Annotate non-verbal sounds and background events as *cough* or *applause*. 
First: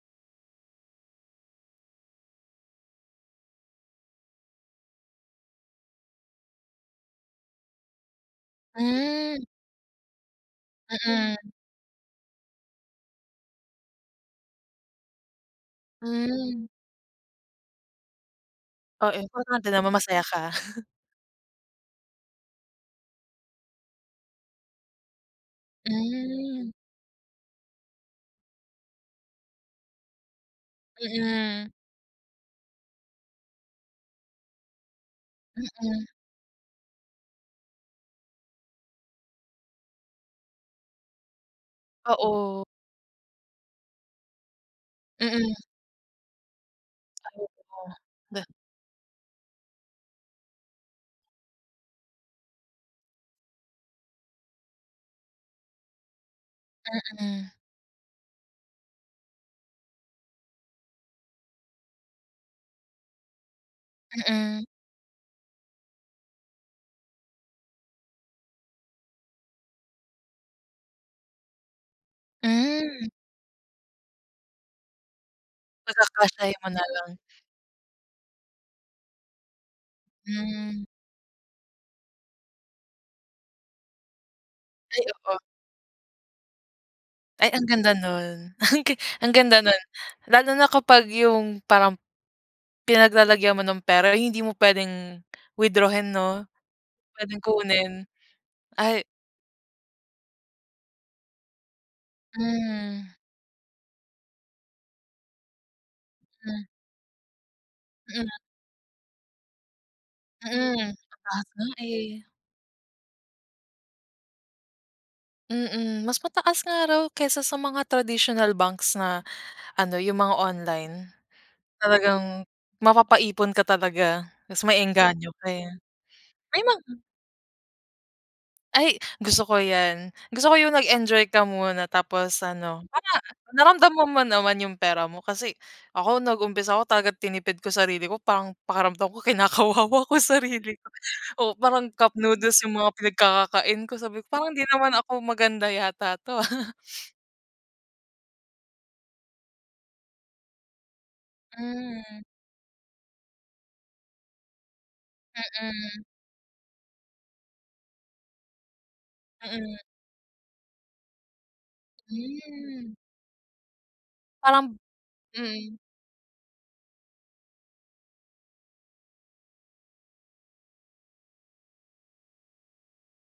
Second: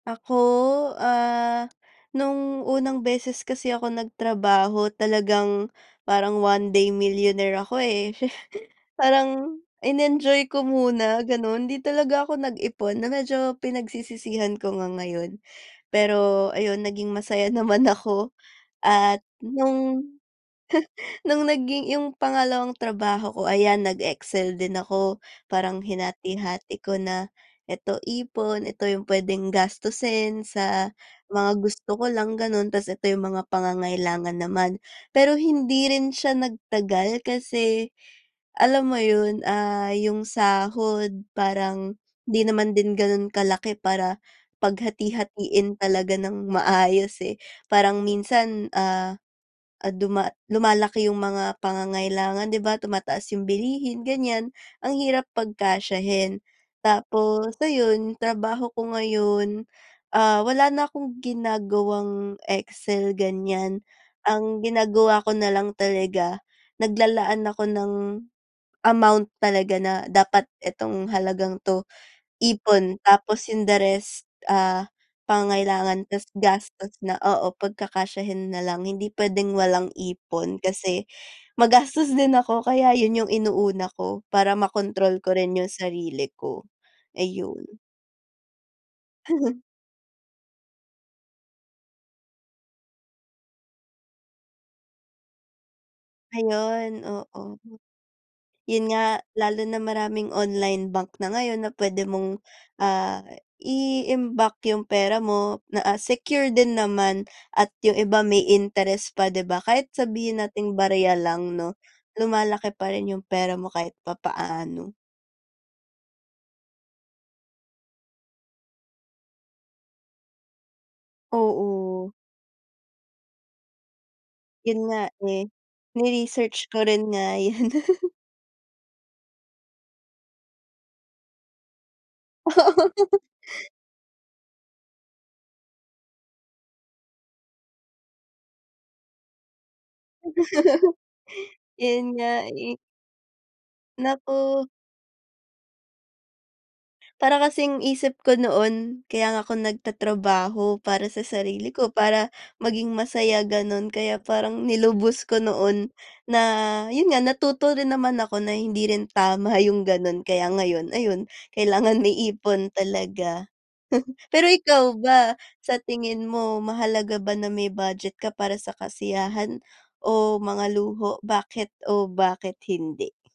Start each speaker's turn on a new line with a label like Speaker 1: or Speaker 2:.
Speaker 1: Ako, ah, no'ng unang beses kasi ako nagtrabaho talagang parang one day millionaire ako, eh. *chuckles*
Speaker 2: Hmm.
Speaker 1: Parang inenjoy ko muna
Speaker 2: Mm.
Speaker 1: gano'n, hindi talaga ako nag-ipon na medyo pinagsisisihan ko nga ngayon. Pero
Speaker 2: Hmm.
Speaker 1: ayun naging masaya naman ako.
Speaker 2: O,
Speaker 1: At
Speaker 2: importante naman
Speaker 1: no'ng
Speaker 2: masaya ka. *chuckles*
Speaker 1: *chuckles* no'ng naging 'yung pangalawang trabaho ko ayan nag-excel din ako, parang
Speaker 2: Hmm.
Speaker 1: hinati-hati ko na, ito ipon, ito 'yung puwedeng gastusin sa mga
Speaker 2: Mm.
Speaker 1: gusto ko lang gano'n, tas ito 'yung mga pangangailangan naman. Pero hindi
Speaker 2: Mm.
Speaker 1: rin siya nagtagal, kasi alam mo 'yun, ah, 'yung sahod parang hindi
Speaker 2: Oo.
Speaker 1: naman din gano'n kalaki para
Speaker 2: Mm.
Speaker 1: paghati-hatiin talaga ng maayos, eh,
Speaker 2: Ayaw mo
Speaker 1: parang
Speaker 2: na. Da
Speaker 1: minsan, ah, at duma lumalaki 'yung mga pangangailangan di ba tumataas 'yung bilihin ganiyan ang hirap pagkasyahin.
Speaker 2: Mm.
Speaker 1: Tapos ayon, trabaho ko ngayon, ah, wala na akong ginagawang excel ganiyan ang
Speaker 2: Mm.
Speaker 1: ginagawa ko na lang talaga, naglalaan ako ng, amount talaga na dapat itong halagang 'to ipon,
Speaker 2: Hmm.
Speaker 1: tapos 'yung the rest, ah, pangangailangan, tas
Speaker 2: Pagkakasayahin mo na
Speaker 1: gastos
Speaker 2: lang.
Speaker 1: na, oo, pagkakasyahin na lang, hindi puwedeng walang ipon
Speaker 2: Hmm.
Speaker 1: kasi magastos din ako kaya 'yun 'yung inuuna ko para
Speaker 2: Ay,
Speaker 1: ma-kontrol ko
Speaker 2: oo.
Speaker 1: rin 'yung sarili ko, eh,
Speaker 2: Ay ang
Speaker 1: 'yun.
Speaker 2: ganda no'n ang gi ang
Speaker 1: *chuckles*
Speaker 2: ganda no'n lalo na kapag 'yung parang, pinaglalagyan mo ng pera ay hindi mo puwedeng withdrawhin, no
Speaker 1: Ayun,
Speaker 2: puwedeng
Speaker 1: oo.
Speaker 2: kunin
Speaker 1: Yun
Speaker 2: ay.
Speaker 1: nga lalo na maraming online bank na ngayon na puwede mong,
Speaker 2: Hmm.
Speaker 1: ah, iimbak 'yung pera mo na, ah, secure
Speaker 2: Mm.
Speaker 1: din naman at 'yung iba
Speaker 2: Mm.
Speaker 1: may interest pa 'di ba, kahit sabihin nating
Speaker 2: Mm,
Speaker 1: barya
Speaker 2: sa lahat
Speaker 1: lang
Speaker 2: nga,
Speaker 1: 'no,
Speaker 2: eh.
Speaker 1: lumalaki pa rin yung pera mo kahit papaano.
Speaker 2: Mm, mas mataas nga raw kaysa sa mga traditional banks na ano 'yung mga online
Speaker 1: Oo.
Speaker 2: talagang mapapaipon katalaga. Mas
Speaker 1: 'Yun nga,
Speaker 2: maengganyo
Speaker 1: eh,
Speaker 2: ka, eh.
Speaker 1: ni-research
Speaker 2: May
Speaker 1: ko
Speaker 2: mga
Speaker 1: rin nga 'yun. *chuckles*
Speaker 2: Ay gusto ko 'yan, gusto ko yung nag-enjoy ka muna tapos ano, parang
Speaker 1: Oo.
Speaker 2: naramdaman mo naman 'yung pera mo kasi ako nag-umpisa ako tagat tinipid ko sarili ko parang pakiramdam ko kinakawawa ko sarili ko,
Speaker 1: *laughs*
Speaker 2: oo, parang
Speaker 1: 'Yun
Speaker 2: cup
Speaker 1: nga,
Speaker 2: noodles
Speaker 1: eh.
Speaker 2: 'yung mga pinagkakakain ko sabi ko, parang hindi
Speaker 1: Naku.
Speaker 2: naman ako maganda yata 'to, ah. *chuckles*
Speaker 1: Para kasing isip ko noon kaya nga ako nagtatrabaho para sa sarili ko,
Speaker 2: Hmm.
Speaker 1: para maging masaya gano'n kaya parang nilubos ko noon
Speaker 2: Mm.
Speaker 1: na 'yun nga natuto rin naman ako na hindi rin tama
Speaker 2: Mm.
Speaker 1: 'yung gano'n kaya ngayon ayun kailangan may ipon
Speaker 2: Hmm.
Speaker 1: talaga. *chuckles* Pero
Speaker 2: Parang,
Speaker 1: ikaw ba sa
Speaker 2: mm.
Speaker 1: tingin mo mahalaga ba na may budget ka para sa kasiyahan o mga luho bakit o bakit hindi?